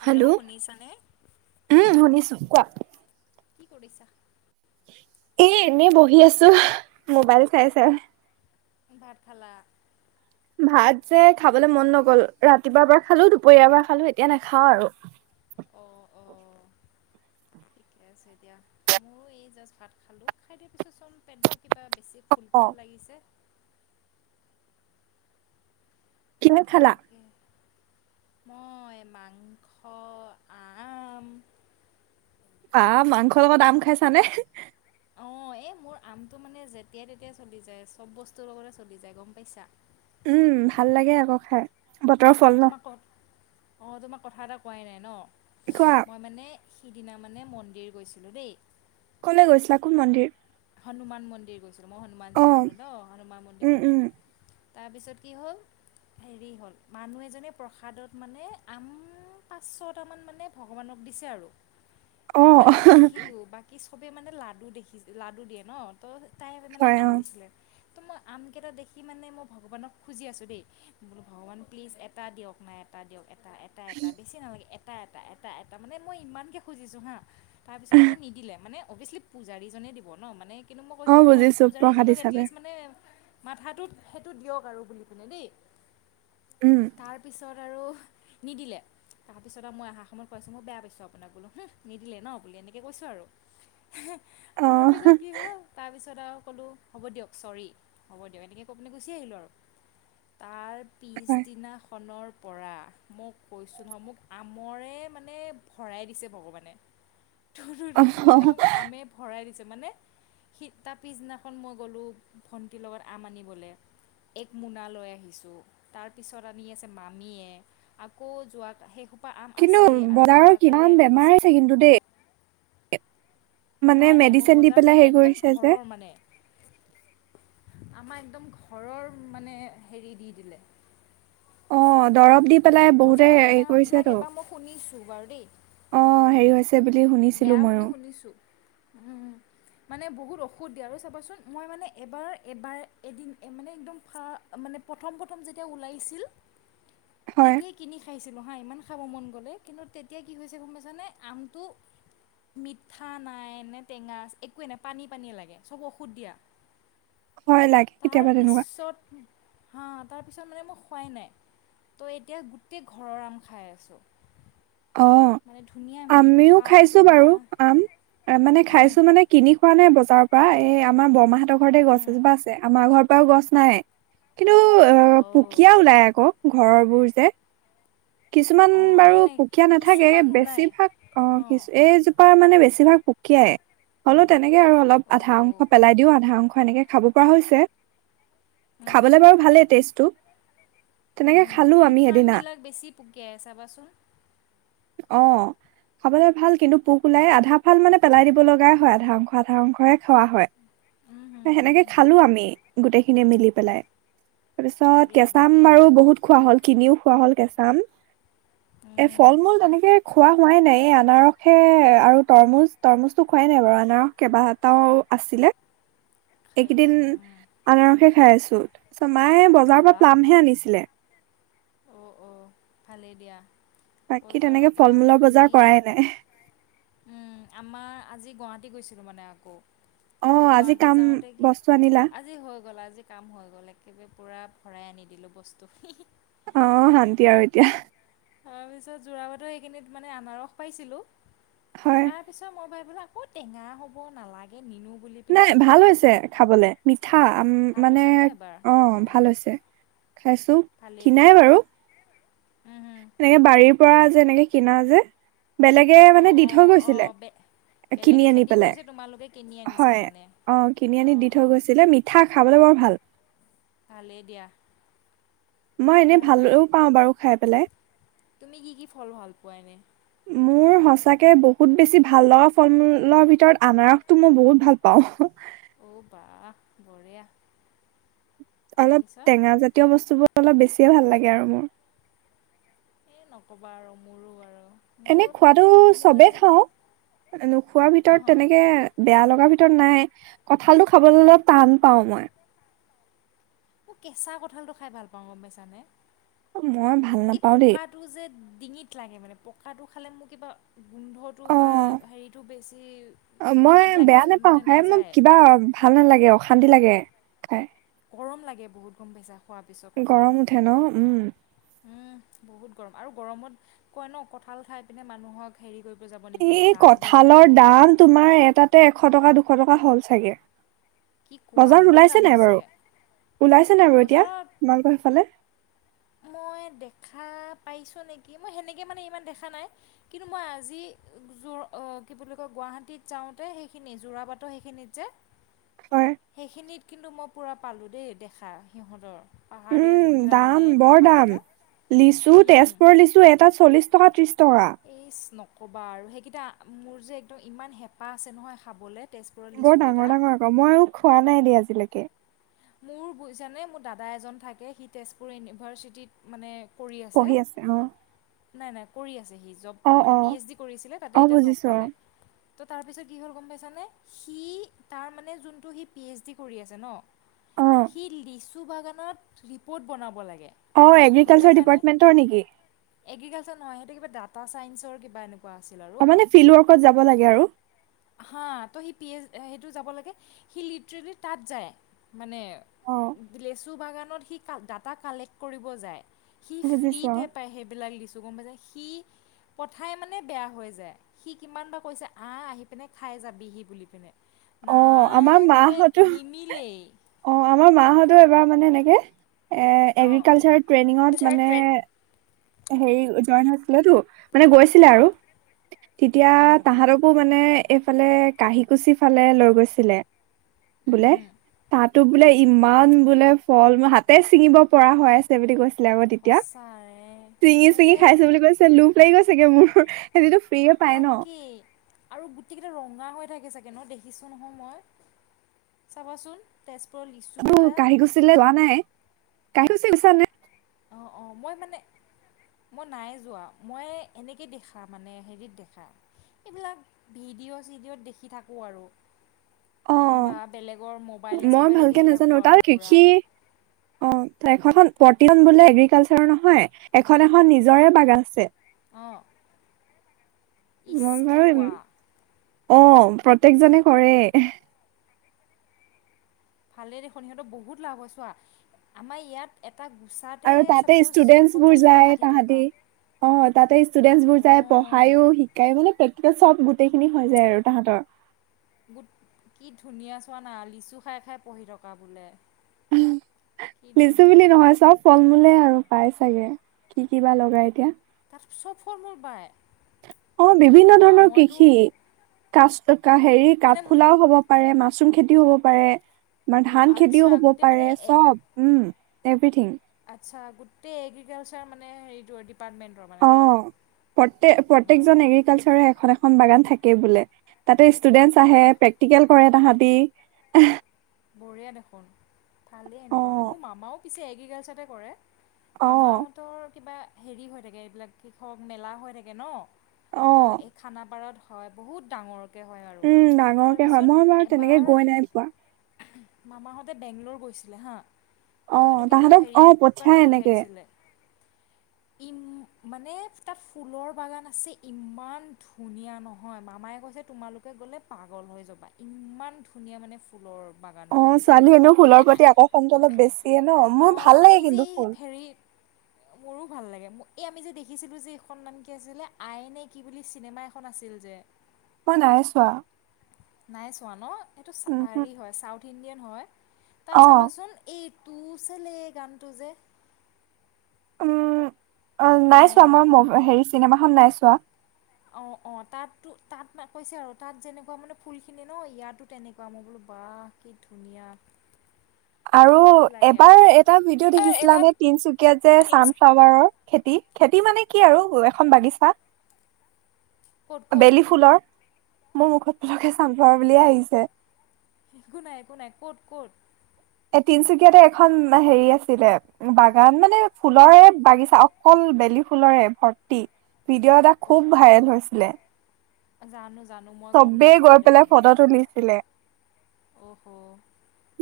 Hello! শুনিছানে? উম, শুনিছোঁ। কোৱা। কি কৰিছা? এ এনেই বহি আছো। মোবাইল চাই চাই। ভাত খালা? ভাত যে খাবলৈ মন নগ'ল। ৰাতিপাৱা এবাৰ খালো, দুপৰীয়াৰ এবাৰ খালো, এতিয়া নাখাওঁ আৰু। অ', অ'। ঠিকে আছে দিয়া। মইয়ো এই জাষ্ট ভাত খালোঁ। খাই দিয়াৰ পিছত চোন পেটটো কিবা বেছি ফুল অ ফুল লাগিছে। কিহে খালা? তাকে মই মাংস, আম। বাহ মাংস লগত আম খাইছানে? অঁ এই মোৰ আমটো মানে যেতিয়াই তেতিয়াই চলি যায় চব বস্তুৰ লগতে চলি যায়, গম পাইছা? উম' ভাল লাগে আক খাই। বতৰৰ ফল ন। তোমাক কওঁ অঁহ তোমাক কথা এটা কোৱাই নাই ন? কোৱা? মই মানে সিদিনা মানে মন্দিৰ গৈছিলোঁ দেই। ক'লে গৈছিলা কোন মন্দিৰ? হনুমান মন্দিৰ গৈছিলোঁ, মই অ হনুমানজীক মানু ন হনুমান মন্দিৰ উম গ'লোঁ। উম তাৰপিছত কি হ'ল? হেৰি হ'ল, মানুহ এজনে প্ৰসাদত মানে আম পাঁচ ছটা মান মানে- ভগৱানক দিছে আৰু। ত অ মই আম দেখিলো, বাকি চবে মানে লাডু দেখি লাডু দিয়ে ন। ত' তাই মানে হয় আম অ দিছিলে। তো মই আমকেইটা দেখি মানে মই ভগৱানক খুজি আছোঁ দেই, বোলো ভগৱান প্লিজ এটা দিয়ক না- টা দিয়ক এটা এটা এটা বেছি নালাগে এটা এটা এটা এটা মানে মই ইমানকে খুজিছোঁ হাঁ, - তাৰপিছত মানে নিদিলে, মানে অ'ভিয়েচলি পূজাৰীজনে দিব ন মানে- কিন্তু মই অ কৈছোঁ যে, ‌ পজ বুজিছো প্ৰসাদ পূজাৰীজনক হিচাপে। এটলিষ্ট মানে- মাথাটোত সেইটো দিয়ক আৰু বুলি কিনে দেই। উম। তাৰপিছত আৰু- নিদিলে। তাপিছত আৰু মই আহা সময়ত কৈ আছো মই বেয়া পাইছোঁ আপোনাক বোলো, হুমহ নিদিলে ন বুলি এনেকে কৈছো আৰু। অ তাৰপিছত কি হ'ল? তাৰপিছত আৰু ক'লোঁ হ'ব দিয়ক চৰি হ'ব দিয়ক এনেকে কৈ পিলে গুচি আহিলোঁ আৰু। তাৰ হয় পিছদিনা খনৰ- পৰা মোক কৈছোঁ নহয়, মোক আমৰে মানে ভৰাই দিছে ভগৱানে। অ কিন্তু মানে মোক আমে ভৰাই দিছে, মানে- সি তাৰ পিছদিনাখন মই গ'লোঁ ভণ্টিৰ লগত আম আনিবলে। এক মোনা লৈ আহিছোঁ, তাৰপিছত আনি আছে মামীয়ে- আকৌ যোৱা সেইসোপা আম কিন্তু আছেই, আৰু বজাৰৰ কিমান যোৱাকালি আনি বেমাৰ দিছে হৈছে কক- কিন্তু দেই। মানে নাই নাই মোৰ মেডিচিন দি বজাৰ কে পেলাই নাই হেৰি একদম কৰিছে যে। ঘৰৰ মানে। আমাৰ একদম ঘৰৰ মানে হেৰি দি দিলে। অঁ দৰৱ দিব- বজাৰৰ কিনামবিলাক এবাৰ মই শুনিছোঁ বাৰু দেই। অ হেৰি হৈছে বুলি শুনিছিলো বেয়া ময়ো বুলি শুনিছো, উম'। মানে বহুত ঔষধ দিয়ে আৰু চাবচোন, মই মানে এবাৰ এবাৰ এদিন মানে একদম ফা- মানে প্ৰথম প্ৰথম যেতিয়া ওলাইছিল, - হয় তেতিয়াই কিনি খাইছিলোঁ হাঁ ইমান খাব মন গ'লে, কিন্তু তেতিয়া কি হৈছে গম পাইছানে? আমটো- মিঠা নাই নে টেঙাচ একোৱে নাই পানী পানীয়ে লাগে, চব ঔষধ দিয়া। হয় লাগে তাৰ কেতিয়াবা তেনেকুৱা পিছত হাঁ তাৰ পিছত মানে মই খোৱাই নাই। ত' এতিয়া গোটেই ঘৰৰ আম খাই আছোঁ। অঁ মানে ধুনীয়া আমিও মিঠা খাইছো টেঙা বাৰু আম মানে উম খাইছো মানে- কিনি খোৱা নাই বজাৰৰ পৰা, এ আমাৰ বৰমাহঁৰ ঘৰতে গছ উম এজোপা আছে আমাৰ ঘৰ পৰাও গছ নাই। কিন্তু অঁ অ'। পুকীয়া ওলাই আক ঘৰৰবোৰ যে। কিছুমান অঁ বাৰু নাই নাই পুকীয়া নাথাকে কিছুমান নোলায় বেছিভাগ অ অঁ কিছু এই জো মানে বেছিভাগ পুকিয়াই হ'লেও তেনেকে আৰু অলপ অহ' আধা অংশ পেলাই দিও, আধা অংশ এনেকে খাব পৰা হৈছে উম খাবলে হুম বাৰু ভালেই টেষ্টটো। তেনেকে খালো আমি সেইদিনা। গেৰ চাবাচোন অ। খাবলৈ ভাল কিন্তু পোোক ওলাই আধা ফাল মানে পেলাই দিব লগগাই হয় আধা অংশ আধা অংশৰে খোৱা হয়। [inaudible] খাবলৈ ভাল কিন্তু পোক ওলাই আধা ফাল মানে পেলাই দিব লগাই হয় আধা অংশ, আধা অংশহে খোৱা হয়। উম হুম হুম সেনেকে হুম খালো আমি গোটেই খিনিয়ে মিলি পেলাই। তাৰপিছত বঢ়িয়া কেঁচা আম বঢ়িয়া বাৰু বহুত খোৱা হল কিনিও খোৱা হ'ল কেঁচা আম। এ উম ফল-মূল তেনেকে। খোৱা হোৱাই নাই এই আনাৰসে আৰু তৰমুজ তৰমুজটো খোৱাই নাই বাৰু আনাৰস কেবাটাও আছিলে। [inaudible] এইকেইদিন খাইছোঁ উম আনাৰসে খাই আছো তাছত মায়ে বজাৰৰ পৰা প্লামহে আনিছিলে। অঁ অঁ ভালেই দিয়া বাকী বজাৰৰ তেনেকে ফল পৰা মূলৰ বজাৰ আমি কৰাই নাই উম আমাৰ আজি গুৱাহাটী গৈছিলো মানে আকৌ। অ ত' আজি গুৱাহাটী কাম যাওঁতে কি বস্তু আনিলা আজি হৈ গ'ল আজি। কাম হৈ গ'ল একেবাৰে পুৰা ভৰাই আনি দিলোঁ বস্তু অ শান্তি আৰু এতিয়া। তাৰপিছত যোৰাবাটৰ সেইখিনিত মানে আনাৰস পাইছিলোঁ হয় তাত তাৰ পিছত মই ভাবিলোঁ আকৌ টেঙা হব, নালাগে নিনু। নাই ভাল হৈছে খাবলে মিঠা ভাল মানে হৈছে ন এবাৰ অ অঁ ভাল হৈছে। খাইছোঁ। ভালেই দি উম এনেকে বাৰীৰ পৰা যে এনেকে কিনা যে বেলেগে অঁ মানে দি অঁ থৈ অঁ গৈছিলে। বে বেলেগে কিনি আনি খেতি পেলাই কৰিছে তোমালোকে কিনি আনিছা হয় মানে অ কিনি আনি অঁ দি থৈ অঁ গৈছিলে মি ঠা খাবলে বৰ ভাল। ভালেই দিয়া। মই এনেই ভালোঁ পাওঁ বাৰু খাই পেলাই। তুমি কি কি ফল ভাল পোৱা এনে। মোৰ সঁচাকে বহুত বেছি ভাল লগা ফল-মূলৰ ভিতৰত আনাৰস তো মই বহুত ভাল পাওঁ। অ বাহ বঢ়িয়া অলপ তাৰপিছত টেঙা জাতীয় বস্তুবোৰ অলপ বেছিয়ে ভাল লাগে আৰু মোৰ। এ নকবা আৰু মোৰো আৰু। মোৰ এনেই খোৱাতটো মই চবে যে খাওঁ নোখোৱাৰ অঁ হ ভিতৰত তেনেকে। বেয়া লগাৰ ভিতৰত নাই কঠালটো খাবলে অলপ টান পাও মই। মই কেচা কঁঠালটো খাই ভাল পাওঁ গম পাইছানে, মই ভাল এই নাপাওঁ দেই পকা টো যে ডিঙিত লাগে মানে পকাটো খালে মোৰ কিবা গোন্ধ টো অ বা হেৰিটো বেছি মই ডিঙিত লাগে বেয়া নোপাওঁ মানে খাই মোক নেযায় কিবা ভাল নালাগে অশান্তি লাগে খাই গৰম লাগে বহুত গম পাইছা খোৱাৰ পিছত গৰম কঁঠালটো উঠে ন উম উম বহুত গৰম আৰু গৰমত কয় ন কঁঠাল খাই পিনে মানুহক হেৰি কৰিব যাব নিদিয়ে এই গা ধুব যাব কঁঠালৰ নিদিয়ে দাম তোমাৰ এটাতে এশ টকা, দুশ টকা হ'ল চাগে কি কোৱা বজাৰত ইমান দাম ওলাইছে নে নাই হৈছে বাৰু ওলাইছে নে নাই বাৰু এতিয়া বজাৰত তোমালোকৰ সেফালে মই দেখা পাইছোঁ নেকি মই সেনেকে মানে ইমান দেখা নাই কিন্তু মই আজি যোৰ অ কি বুলি কয় গুৱাহাটীত যাওঁতে সেইখিনি যোৰাবাটৰ সেইখিনিত যে হয় সেইখিনিত কিন্তু মই পুৰা পালোঁ দেই দেখা সিহঁতৰ পাহাৰীয়া উম যোনকেইটা দাম মানে বৰ দাম কঁঠালকেইটা লিচু উম তেছপুৰৰ লিচু এটাত চল্লিশ টকা ত্ৰিশ টকা এইচ নক'বা আৰু সেইকেইটা মোৰ যে একদম ইমান হেঁপাহ আছে নহয় খাবলে বৰ ডাঙৰ ডাঙৰ আকৌ মইও খোৱা নাই দেই আজিলৈকে মোৰ বুজিচানে মোৰ দাদা এজন থাকে সি তেজপুৰ ইউনিভাৰচিটিত মানে কৰি আছে পঢ়ি অ নাই নাই কৰি আছে সি জব অ মানে অ পি এইচ ডি কৰিছিলে অ তাতে এতিয়া জব বুজিছো পালে ত' তাৰপিছত কি হ'ল গম পাইছানে সি তাৰ মানে যোনটো সি পি এইচ ডি কৰি আছে ন অ অ সি লিছ চু বাগানত ৰিপ'ৰ্ট বনাব লাগে অ গম এগ্ৰিকালচাৰ পাইছানে ডিপাৰ্টমেন্টৰ নেকি এগ্ৰিকালচাৰ নহয় সেইটো কিবা ডাটা ছাইন্সৰ কিবা এনেকুৱা আছিল অ আৰু মানে ফিল্ড ৱৰ্কত যাব লাগে আৰু হাঁ তো সি পি এইচ সেইটো যাব লাগে সি লিটাৰেলি তাত যায় মানে অ লেচু বাগানত সি কা ডাটা কালেক্ট কৰিব যায় সি বুজিছো ফ্ৰীতে পায় সেইবিলাক লিচু গম পাইছা সি পথাই মানে বেয়া হৈ যায় সি কিমান বাৰ কৈছে আহ আহি পিনে খাই যাবি সি বুলি পিনে অ নাই মানে নিমিলেই অহ আমাৰ মাহঁতও এবাৰ মানে এনেকে এ অঁ এগ্ৰিকালচাৰ ট্ৰেইনিঙত মানে হেৰি জইন হৈছিলেটো মানে গৈছিলে‌ আৰু অঁ তেতিয়া অঁ তাহতকো মানে এইফালে কাহিকুচি ফালে লৈ গৈছিলে উম বোলে হুম তাত টো বোলে ইমান বোলে ফল হাতে চিঙিব পৰা হয়ছ চে বুলি কৈছিলে আকৌ তেতিয়া সঁচাৰে চিঙি মই চিঙি যে খাইছো বুলি কৈছে লোপ লাগি গৈ চেগে মোৰ হেটিটো ফ্ৰী অত তাকেই আৰু গোটেইকেইটা ৰঙা হৈ থাকে চাগে ন দেখিছোঁ নহয় মই চাবাচোন তেজপুৰ লিচ অহ কাঢ়ি গুছি [unintelligible] লে যোৱা নাই কি গুছা ন অ অ মই মানে মই নাই যোৱা মই এনেকে দেখা মানে হেৰিত দেখা এইবিলাক ভিডিঅ' চিডিঅ'ত দেখি থাকোঁ আৰু অ বা বেলেগৰ মোবাইলে মই চবাইলে ভালকে দেখি থাকোঁ আৰু পূৰা অহ একোখন প্ৰতিখন বোলে এগ্ৰিকালচাৰ নহয় এখন এখন নিজৰে বাগান আছে অ মই কি বাৰু কোৱা অহ প্ৰত্যয়েকজনে কৰে ভালে দেখোন সিহঁতৰ বহুত লাভ হয় চোৱা আমাৰ ইয়াত এটা গুছাতে আৰু তাতে ষ্টুডেন্টচ ছাপ'ছ বোৰ পঞ্চাছ টকা যায় ষাঠি টকা। তাহাঁতি অ তাতে ষ্টুডেন্টছ বোৰ যায় প। অঁ খায়ো শিকায়ো মানে প্ৰেক্টিতিকেল চব গোটেই খিনি হৈ যায় আৰু তাহাঁতৰ। গোট কি ধুনীয়া চোৱা না লিচু খাই খাই পঢ়ি থকা বোলে। কি লিচু বুলি ধুনীয়া নহয় চব। ফল- মূলে আৰু পায় চাগে। কি কি বা লগাই এতিয়া। তাত চব ফল- মূল পায়। অঁ, কি বিভিন্ন কোৱা ধৰণৰ মইতো কৃষি,। মোক কাচকা হেৰি মানে মো কাঠফুলাও হ'ব- পাৰে, মাছৰুম খেতিও হ'ব পাৰে, আমাৰ ধান আচ্ছা খেতিও হ'ব গোটেই মানে পাৰে এ চব। Um, everything. আচ্ছা গোটেই এগ্ৰিকালচাৰ মানে হেৰিটো ডিপাৰ্টমেণ্টৰ মানে ন। প্ৰত্যক -প্ৰত্যকজন অ', এগ্ৰিকালচাৰ এখন এখন বাগান থাকে বোলে। তাতে ষ্টুডেন্টছ আহে, বাহ - প্ৰেক্টিকেল কৰে তাহাঁতি। বঢ়িয়া দেখোন ভালেই এনেকুৱা হ'লে। অ মোৰ মামাও পিছে এগ্ৰিকালচাৰতে কৰে। অ মামাহঁতৰ কিবা হেৰি হৈ থাকে, এইবিলাক কৃষক মেলা হৈ থাকে ন। অ ত' এই খানাপাৰত হয় বহুত ডাঙৰ- কে হয় আৰু উম ডাঙৰকে হয় মই বাৰু তাৰপিছত তেনেকে এবাৰ - গৈ নাই পোৱা মামাহঁতে বেংগলোৰ গৈছিলে হাঁ। অ তই, সেইটো কিবা তাহাঁতক হেৰি অ কাৰণে পঠিয়াই এনেকে পঠিয়াইছিলে। ইম মানে তাত ফুলৰ বাগান আছে ইমান ধুনীয়া নহয় মামায় কৈছে- তোমালোকে গ'লে পাগল হৈ যাবা। ইমান ধুনীয়া মানে ফুলৰ- বাগান অ বুলি কৈছে ছোৱালী এনেও ফুলৰ মানে আ প্ৰতি আকৰ্ষণটো অলপ বেছিয়ে ন মোৰ অঁ, ভাল লাগে আমি যে কিন্তু ফুল হেৰিত - মোৰো ভাল লাগে। এই আমি যে দেখিছিলো যে এইখন নাম কি আছিলে? আই নে কি বুলি চিনেমা এখন আছিল যে। মই নাই চোৱা নাই চোৱা ন! এইটো উমহু চা-হাৰি হয়- চাউথ ইণ্ডিয়ান হয়। তাত অ চাবাচোন এই তো চলে গানটো যে। অঁ, নাই চোৱা, মই হেৰি চিনেমাখন নাই চোৱা। অঁ, অঁ তাতো তাত কৈছে আৰু তাত যেনেকুৱা মানে ফুলখিনি ন ইয়াতো তেনেকুৱা, মই বোলো বাহ- কি ধুনীয়া! আৰু কি লাগে এবাৰ আৰু। এটা ভিডিঅ' এটা দেখিছিলানে? তিনচুকীয়াত যে চান ফ্লা- ৱাৰৰ খেতি। খেতি মানে কি আৰু এখন বাগিচা। ক'ত ক'ত বেলি ফুলৰ, মোৰ মুখত পটককে চানফ্লাৱাৰ বুলিয়ে আহিছে। একো নাই, একো নাই, ক'ত -ক'ত? এ তিনচুকীয়াতে এখন হেৰি আছিলে। বাগান মানে ফুলৰে বাগিচা অকল বেলি ফুলৰে ভৰ্তি। ভিডিঅ' এটা খুব অ', ভাইৰেল হৈছিলে। জানো জানো মই। গম চবেই নাপাওঁ গৈ পেলাই দেখোন ফটো তুলিছিলে। অহ'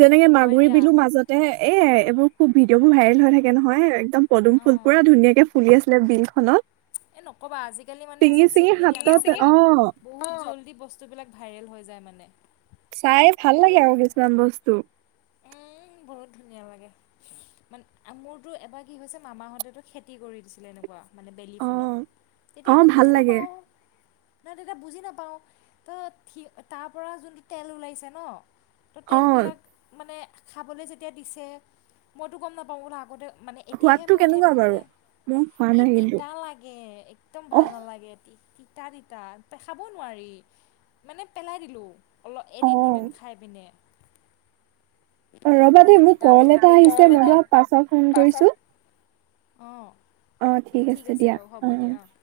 যেনেকে হয় মাগুৰী দিয়া বিলুৰ মাজত- এ -এ এইবোৰ খুব ভিডিঅ' বোৰ ভাইৰেল হৈ থাকে নহয়, একদম পদুম ফুল অ', পুৰা ধুনীয়াকে- ফুলি আছিলে বিলখনত। এই নক'বা আজিকালি মানে ছিঙি ছিঙি চ'চিয়েল হাতত অ মিডিয়া- বহুত জল্দি বস্তুবিলাক ভাইৰেল হৈ যায় মানে। চাই ভাল লাগে আৰু কিছুমান বস্তু। উম, বহুত ধুনীয়া লাগে। মানে মোৰতো এবাৰ কি হৈছে মামাহঁতেতো খেতি কৰি দিছিলে এনেকুৱা- মানে বেলি অ ফুলৰ অ তেতিয়া একো ভাল বুজি লাগে নাপাওঁ- নাই তেতিয়া বুজি নাপাওঁ তো থি তাৰপৰা যোনটো তেল ওলাইছে- তো অ তেলবিলাক মানে খাবলৈ যেতিয়া দিছে মইতো গম নাপাওঁ ন আগতে মানে- এতিয়াহে সোৱাদটো মোৰ কেনেকুৱা সেইটো বাৰু মানে। মই খোৱা এই নাই কিন্তু তিতা লাগে একদম ভাল নালাগে এটি- তিতা- তিতা খাব নোৱাৰি মানে পেলাই দিলোঁ। অলপ অহ এদিন অ দুদিন খাই পিনে। অ, তিতা ৰ'বা [inaudible] দেই বহুত মোৰ তিতা কল এটা বেলেগ আৰু আহিছে কল মই এটা তোমাক পাছত ফোন তাৰ কৰিছো পিছত। [inaudible] অ অঁ ঠিক আছে দিয়া বাৰু হ'ব অ অ দিয়া অঁ।